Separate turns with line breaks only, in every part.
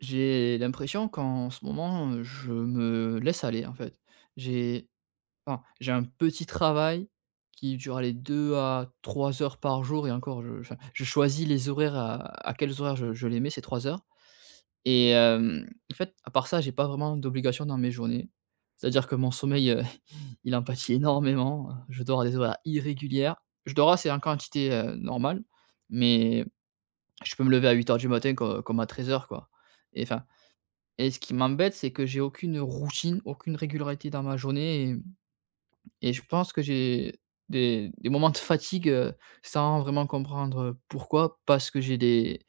J'ai l'impression qu'en ce moment, je me laisse aller, en fait. J'ai enfin, j'ai un petit travail qui dure, allez, 2 à 3 heures par jour et encore, je enfin, je choisis les horaires à quels horaires je les mets, ces 3 heures et en fait, à part ça, j'ai pas vraiment d'obligation dans mes journées. C'est-à-dire que mon sommeil, il en pâtit énormément, je dors à des horaires irrégulières. Je dors assez en quantité, normale, mais je peux me lever à 8 heures du matin co comme à 13 heures, quoi. Et enfin, ce qui m'embête, c'est que j'ai aucune routine, aucune régularité dans ma journée et je pense que j'ai des moments de fatigue, sans vraiment comprendre pourquoi. Parce que j'ai des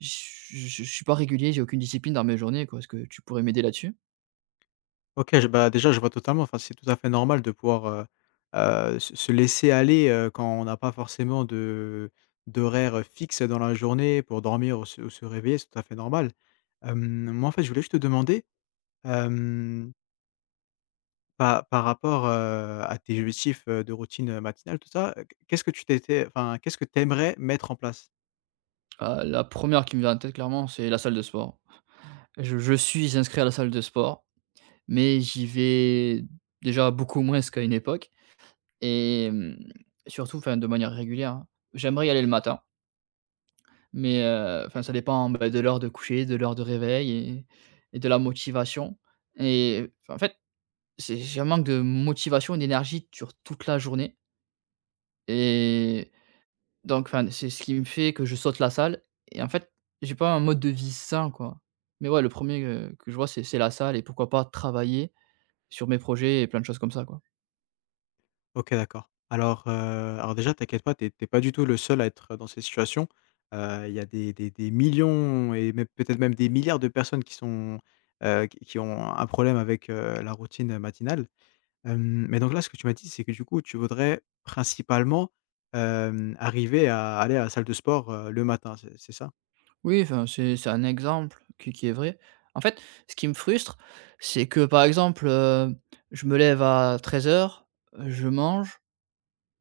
je je suis pas régulier, j'ai aucune discipline dans mes journées, quoi. Est-ce que tu pourrais m'aider là-dessus?
OK, je bah, déjà, je vois totalement, enfin, c'est tout à fait normal de pouvoir, se laisser aller, quand on n'a pas forcément de d'horaire, fixe dans la journée pour dormir ou se réveiller, c'est tout à fait normal. Hem, Moi, en fait, je voulais juste te demander, hem, pa par rapport, à tes objectifs, de routine, matinale, tout ça, qu'est-ce que tu t'étais enfin, qu'est-ce que tu aimerais mettre en place?
La première qui me vient en tête, clairement, c'est la salle de sport. Je suis inscrit à la salle de sport, mais j'y vais déjà beaucoup moins qu'à une époque et surtout, enfin, de manière régulière, hein. J'aimerais y aller le matin. Mais enfin, ça dépend, bah, de l'heure de coucher, de l'heure de réveil et et de la motivation et enfin, en fait, c'est j'ai un manque de motivation et d'énergie sur toute la journée et donc enfin, c'est ce qui me fait que je saute la salle et en fait, j'ai pas un mode de vie sain, quoi. Mais ouais, le premier er que je vois, c'est la salle et pourquoi pas travailler sur mes projets et plein de choses comme ça, quoi.
OK, d'accord. Alors, déjà t'inquiète pas, t'es es pas du tout le seul à être dans ces situations. Il y a des millions et même peut-être même des milliards de personnes qui sont, qui ont un problème avec, la routine matinale. Mais donc là, ce que tu m'as dit, c'est que du coup, tu voudrais principalement, arriver à aller à la salle de sport, le matin, c'est ça?
Oui, enfin, c'est un exemple qui est vrai. En fait, ce qui me frustre, c'est que, par exemple, je me lève à 13:00, heures, je mange,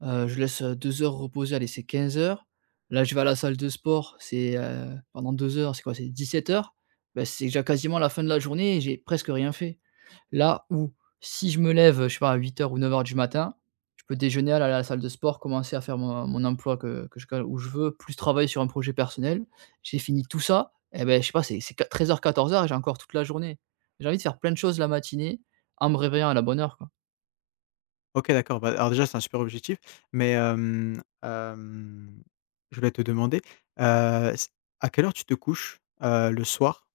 je laisse, 2 heures reposer, allez, c'est 15 heures. Là, je vais à la salle de sport, c'est, pendant 2 heures, c'est quoi? C'est 17 heures. Bah, c'est déjà quasiment la fin de la journée et j'ai presque rien fait. Là où, si je me lève, je sais pas, à 8 heures ou 9 heures du matin, je peux déjeuner, aller à la salle de sport, commencer à faire mon emploi que je cale où je veux, plus travailler sur un projet personnel. J'ai fini tout ça et ben je sais pas, c'est 13 heures, 14 heures, et j'ai encore toute la journée. J'ai envie de faire plein de choses la matinée en me réveillant à la bonne heure, quoi.
OK, d'accord. Bah, alors déjà, c'est un super objectif, mais je voulais te demander, c à quelle heure tu te couches, le soir?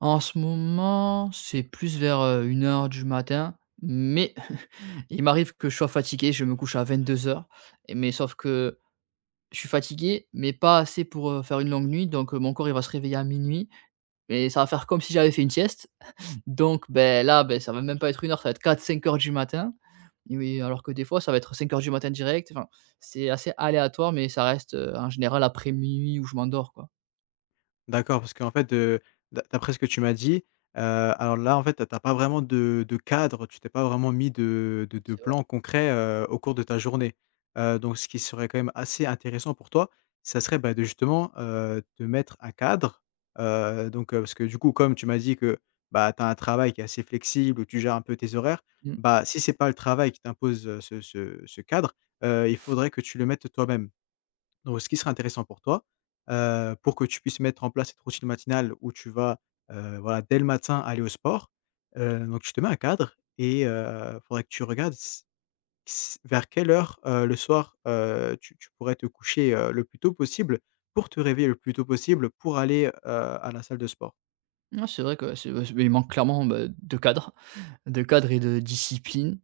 En ce moment, c'est plus vers, 1 heure du matin, mais il m'arrive que je sois fatigué, je me couche à 22h mais sauf que je suis fatigué, mais pas assez pour, faire une longue nuit, donc, mon corps, il va se réveiller à minuit. Mais ça va faire comme si j'avais fait une sieste. Donc ben là, ben ça va même pas être une heure, ça va être 4-5 heures du matin. Et oui, alors que des fois, ça va être 5 heures du matin direct. Enfin, c'est assez aléatoire, mais ça reste, en général après minuit où je m'endors, quoi.
D'accord, parce qu'en fait, d'après ce que tu m'as dit, alors là, en fait, tu as pas vraiment de cadre, tu t'es pas vraiment mis de
C'est
plan concret, au cours de ta journée. Donc ce qui serait quand même assez intéressant pour toi, ça serait, bah, de justement, te mettre un cadre, donc parce que du coup, comme tu m'as dit que, bah, tu as un travail qui est assez flexible, où tu gères un peu tes horaires,
vrai. Mmh.
bah, si c'est pas le travail qui t'impose, ce cadre, il faudrait que tu le mettes toi-même. Donc ce qui serait intéressant pour toi, pour que tu puisses mettre en place cette routine matinale où tu vas, voilà, dès le matin, aller au sport, donc tu te mets un cadre et faudrait que tu regardes s s vers quelle heure, le soir, tu pourrais te coucher, le plus tôt possible pour te réveiller le plus tôt possible pour aller, à la salle de sport.
Non, c'est vrai que c'est mais il manque clairement, bah, de cadre et de discipline.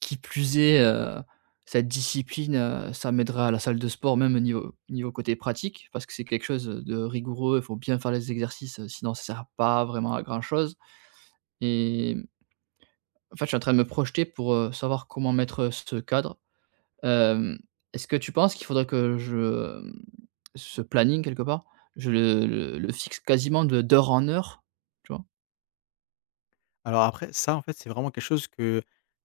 Qui plus est, cette discipline, ça m'aidera à la salle de sport, même au niveau côté pratique, parce que c'est quelque chose de rigoureux. Il faut bien faire les exercices, sinon ça sert pas vraiment à grand chose. Et en fait, je suis en train de me projeter pour, savoir comment mettre, ce cadre. Hem, Est-ce que tu penses qu'il faudrait que hem, ce planning, quelque part, je le fixe quasiment de d'heure en heure, tu vois?
Alors après, ça, en fait, c'est vraiment quelque chose que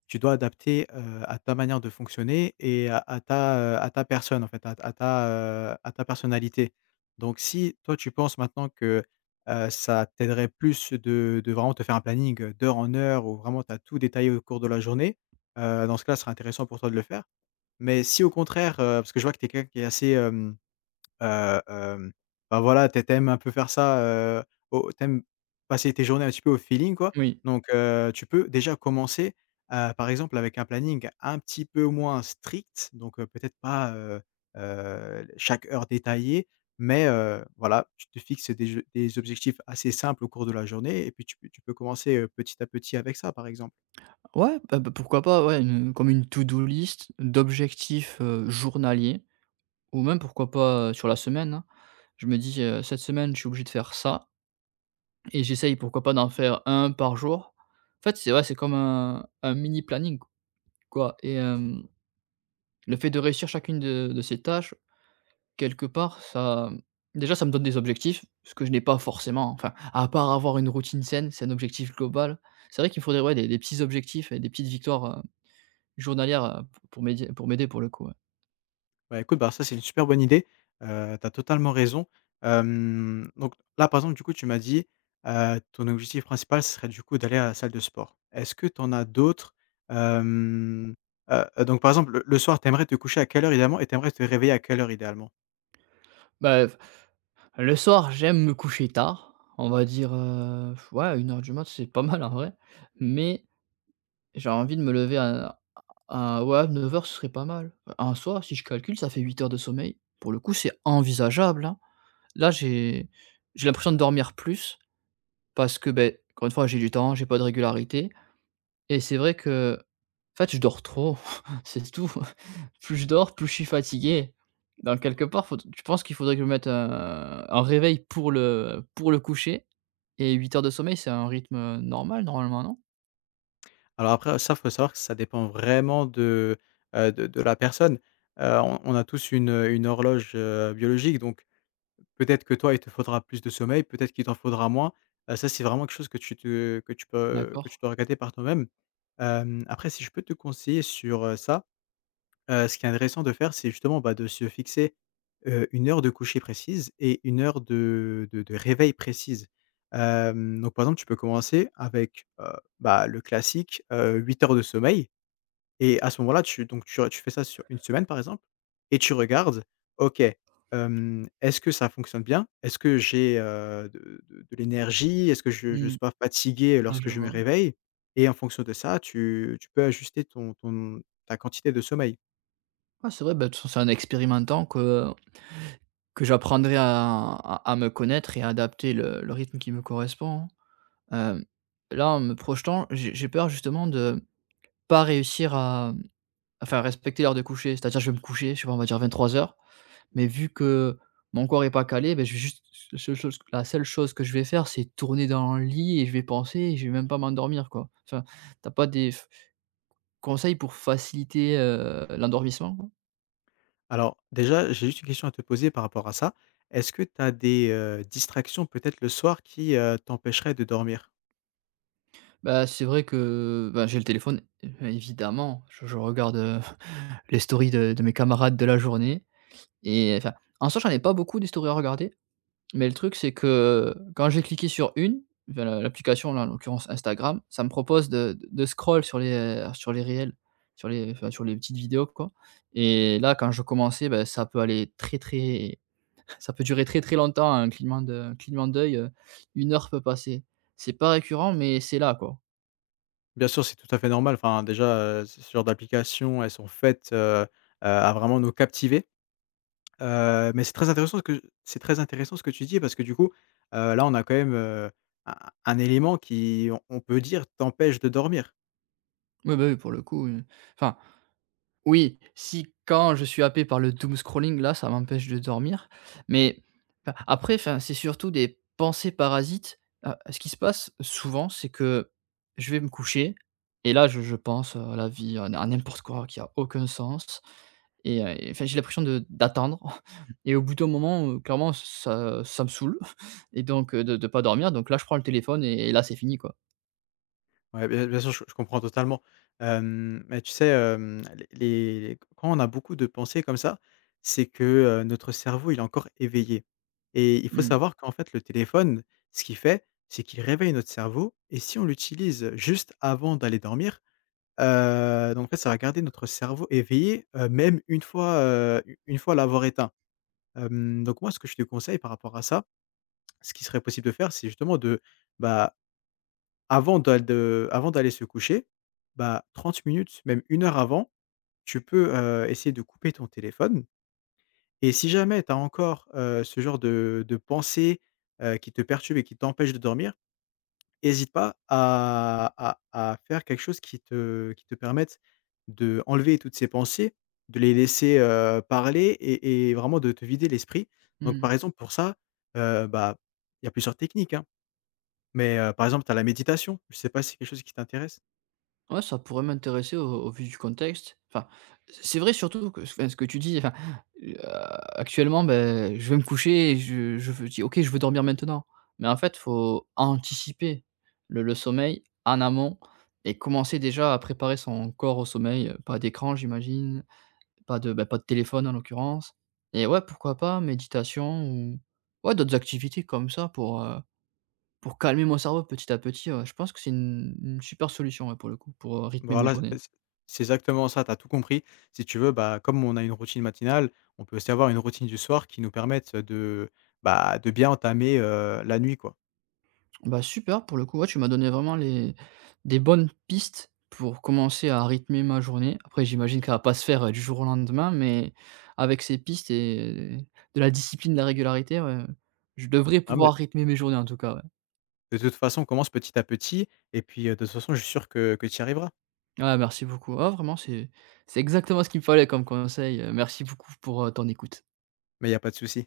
tu dois adapter, à ta manière de fonctionner et à ta, à ta personne, en fait, à ta, à ta personnalité. Donc si toi, tu penses maintenant que, ça t'aiderait plus de vraiment te faire un planning, d'heure en heure où vraiment tu as tout détaillé au cours de la journée, dans ce cas-là, ce serait intéressant pour toi de le faire. Mais si au contraire, parce que je vois que tu es quelqu'un qui est assez, Heu, hem, bah, voilà, tu ai un peu faire ça, heu, au tu passer tes journées un petit peu au feeling, quoi.
Oui.
Donc, tu peux déjà commencer, par exemple avec un planning un petit peu moins strict, donc, peut-être pas, chaque heure détaillée, mais, voilà, tu te fixes des objectifs assez simples au cours de la journée et puis tu peux commencer, petit à petit avec ça, par exemple.
Ouais, bah, pourquoi pas, ouais, une comme une to-do list d'objectifs, journaliers, ou même pourquoi pas, sur la semaine, hein. Je me dis: «Cette semaine, je suis obligé de faire ça» et j'essaye pourquoi pas d'en faire un par jour. En fait, c'est ouais, c'est comme un mini planning, quoi. Et le fait de réussir chacune de ces tâches, quelque part, ça, déjà, ça me donne des objectifs, ce que je n'ai pas forcément, enfin, à part avoir une routine saine, c'est un objectif global. C'est vrai qu'il me faudrait, ouais, des petits objectifs et des petites victoires, journalières, pour m'aider, pour le coup, ouais.
Bah, écoute, bah, ça, c'est une super bonne idée. Tu as totalement raison. Donc là, par exemple, du coup, tu m'as dit, ton objectif principal, ce serait, du coup, d'aller à la salle de sport. Est-ce que tu en as d'autres? Hem, donc, par exemple, le soir, tu aimerais te coucher à quelle heure idéalement et tu aimerais te réveiller à quelle heure idéalement?
Bah, le soir, j'aime me coucher tard. On va dire, ouais, 1 heure du mat, c'est pas mal en vrai, mais j'ai envie de me lever à ouais, 9 heures, ce serait pas mal. Un soir si je calcule, ça fait 8 heures de sommeil. Pour le coup, c'est envisageable, hein. Là, j'ai l'impression de dormir plus, parce que, ben, encore une fois, j'ai du temps, j'ai pas de régularité et c'est vrai que, en fait, je dors trop, c'est tout. Plus je dors, plus je suis fatigué. Donc quelque part, faut je pense qu'il faudrait que je mette un réveil pour le coucher, et 8 heures de sommeil, c'est un rythme, normalement, non?
Alors après, ça, faut savoir que ça dépend vraiment de, de la personne. On a tous une horloge, biologique, donc. Peut-être que toi, il te faudra plus de sommeil, peut-être qu'il t'en faudra moins. Ça, c'est vraiment quelque chose que tu te que tu peux que
D'accord.
tu dois regarder par toi-même. Après, si je peux te conseiller sur, ça, ce qui est intéressant de faire, c'est justement, bah, de se fixer, une heure de coucher précise et une heure de réveil précise. Donc par exemple, tu peux commencer avec, bah, le classique, 8 heures de sommeil. Et à ce moment-là, tu donc tu tu fais ça sur une semaine, par exemple et tu regardes: «OK, est-ce que ça fonctionne bien? Est-ce que j'ai, de l'énergie? Est-ce que je ne
Mmh.
suis pas fatigué
Ouais,
lorsque
je
je me
vois.
réveille?» Et en fonction de ça, tu peux ajuster ton ton ta quantité de sommeil.
Ouais, c'est vrai, bah, de toute façon, c'est en expérimentant que j'apprendrai à me connaître et à adapter le rythme qui me correspond, hein. Hem, Là, en me projetant, j'ai peur, justement, de pas réussir à enfin, respecter l'heure de coucher. C'est-à-dire, je vais me coucher, je sais pas, on va dire 23 heures, mais vu que mon corps est pas calé, ben je vais juste la seule chose que je vais faire, c'est tourner dans le lit et je vais penser et je vais même pas m'endormir, quoi. Enfin, t'as pas des f conseils pour faciliter, l'endormissement?
Alors déjà, j'ai juste une question à te poser par rapport à ça. Est-ce que tu as des, distractions peut-être le soir qui, t'empêcheraient de dormir?
Bah, c'est vrai que, bah, j'ai le téléphone, é évidemment, je regarde, les stories de mes camarades de la journée et enfin, en soi, j'en ai pas beaucoup des stories à regarder, mais le truc, c'est que quand j'ai cliqué sur une, enfin, l'application là, en l'occurrence, Instagram, ça me propose de scroll sur les réels, sur les enfin, sur les petites vidéos, quoi. Et là, quand je commençais, bah, ça peut aller très, très ça peut durer très, très longtemps, un clignement d'œil, 1 heure peut passer. C'est pas récurrent, mais c'est là, quoi.
Bien sûr, c'est tout à fait normal, enfin déjà, ce genre d'applications, elles sont faites, heu, à vraiment nous captiver. Mais c'est très intéressant ce que tu dis parce que du coup, là on a quand même, un un élément qui on peut dire t'empêche de dormir.
Oui, bah, oui, pour le coup, oui. Enfin, oui, si, quand je suis happé par le doom scrolling, là, ça m'empêche de dormir. Mais a après, enfin, c'est surtout des pensées parasites. Ce qui se passe souvent, c'est que je vais me coucher et là, je pense à la vie, à n'importe quoi qui a aucun sens et enfin, j'ai l'impression de d'attendre et au bout d'un moment, clairement, ça me saoule et donc de pas dormir. Donc là, je prends le téléphone et là, c'est fini, quoi.
Ouais, bien sûr, je comprends totalement. Mais tu sais, hem, les quand on a beaucoup de pensées comme ça, c'est que, notre cerveau, il est encore éveillé et il faut
Mmh.
savoir qu'en fait, le téléphone, ce qu'il fait, c'est qu'il réveille notre cerveau et si on l'utilise juste avant d'aller dormir, donc en fait, ça va garder notre cerveau éveillé, même une fois, u une fois l'avoir éteint. Donc moi, ce que je te conseille par rapport à ça, ce qui serait possible de faire, c'est justement de, bah avant d'aller se coucher, bah, 30 minutes, même une heure avant, tu peux, essayer de couper ton téléphone et si jamais tu as encore, ce genre de pensées, qui te perturbent et qui t'empêchent de dormir, hésite pas à faire quelque chose qui te permette d'enlever toutes ces pensées, de les laisser, parler et vraiment de te vider l'esprit. Donc
Mmh.
par exemple pour ça, bah, il y a plusieurs techniques, hein, mais par exemple, tu as la méditation. Je ne sais pas si c'est quelque chose qui t'intéresse?
Ouais, ça pourrait m'intéresser au vu du contexte. Enfin, c'est vrai surtout que, enfin, ce que tu dis, enfin, heu, actuellement, ben, je vais me coucher et je dis: «OK, je veux dormir maintenant». Mais en fait, faut anticiper le sommeil en amont et commencer déjà à préparer son corps au sommeil. Pas d'écran, j'imagine, pas de, bah, pas de téléphone en l'occurrence et ouais, pourquoi pas méditation ou ouais, d'autres activités comme ça pour calmer mon cerveau petit à petit, ouais, je pense que c'est une super solution, ouais, pour le coup, pour, rythmer mes
Voilà, c'est enfin,
journées.
c'est exactement ça, tu as tout compris. Si tu veux, bah, comme on a une routine matinale, on peut aussi avoir une routine du soir qui nous permette de, bah, de bien entamer, la nuit, quoi.
Bah, super, pour le coup, ouais, tu m'as donné vraiment les des bonnes pistes pour commencer à rythmer ma journée. Après, j'imagine qu'elle va pas se faire, du jour au lendemain, mais avec ces pistes et de la discipline, de la régularité, ouais, je devrais
Hein, mais
pouvoir rythmer mes journées en tout cas, ouais.
de toute façon, on commence petit à petit et puis, de toute façon, je suis sûr que tu y arriveras,
Ouais, merci beaucoup. Ah vraiment, c'est exactement ce qu'il me fallait comme conseil, merci beaucoup pour, ton écoute.
mais il y a pas de souci.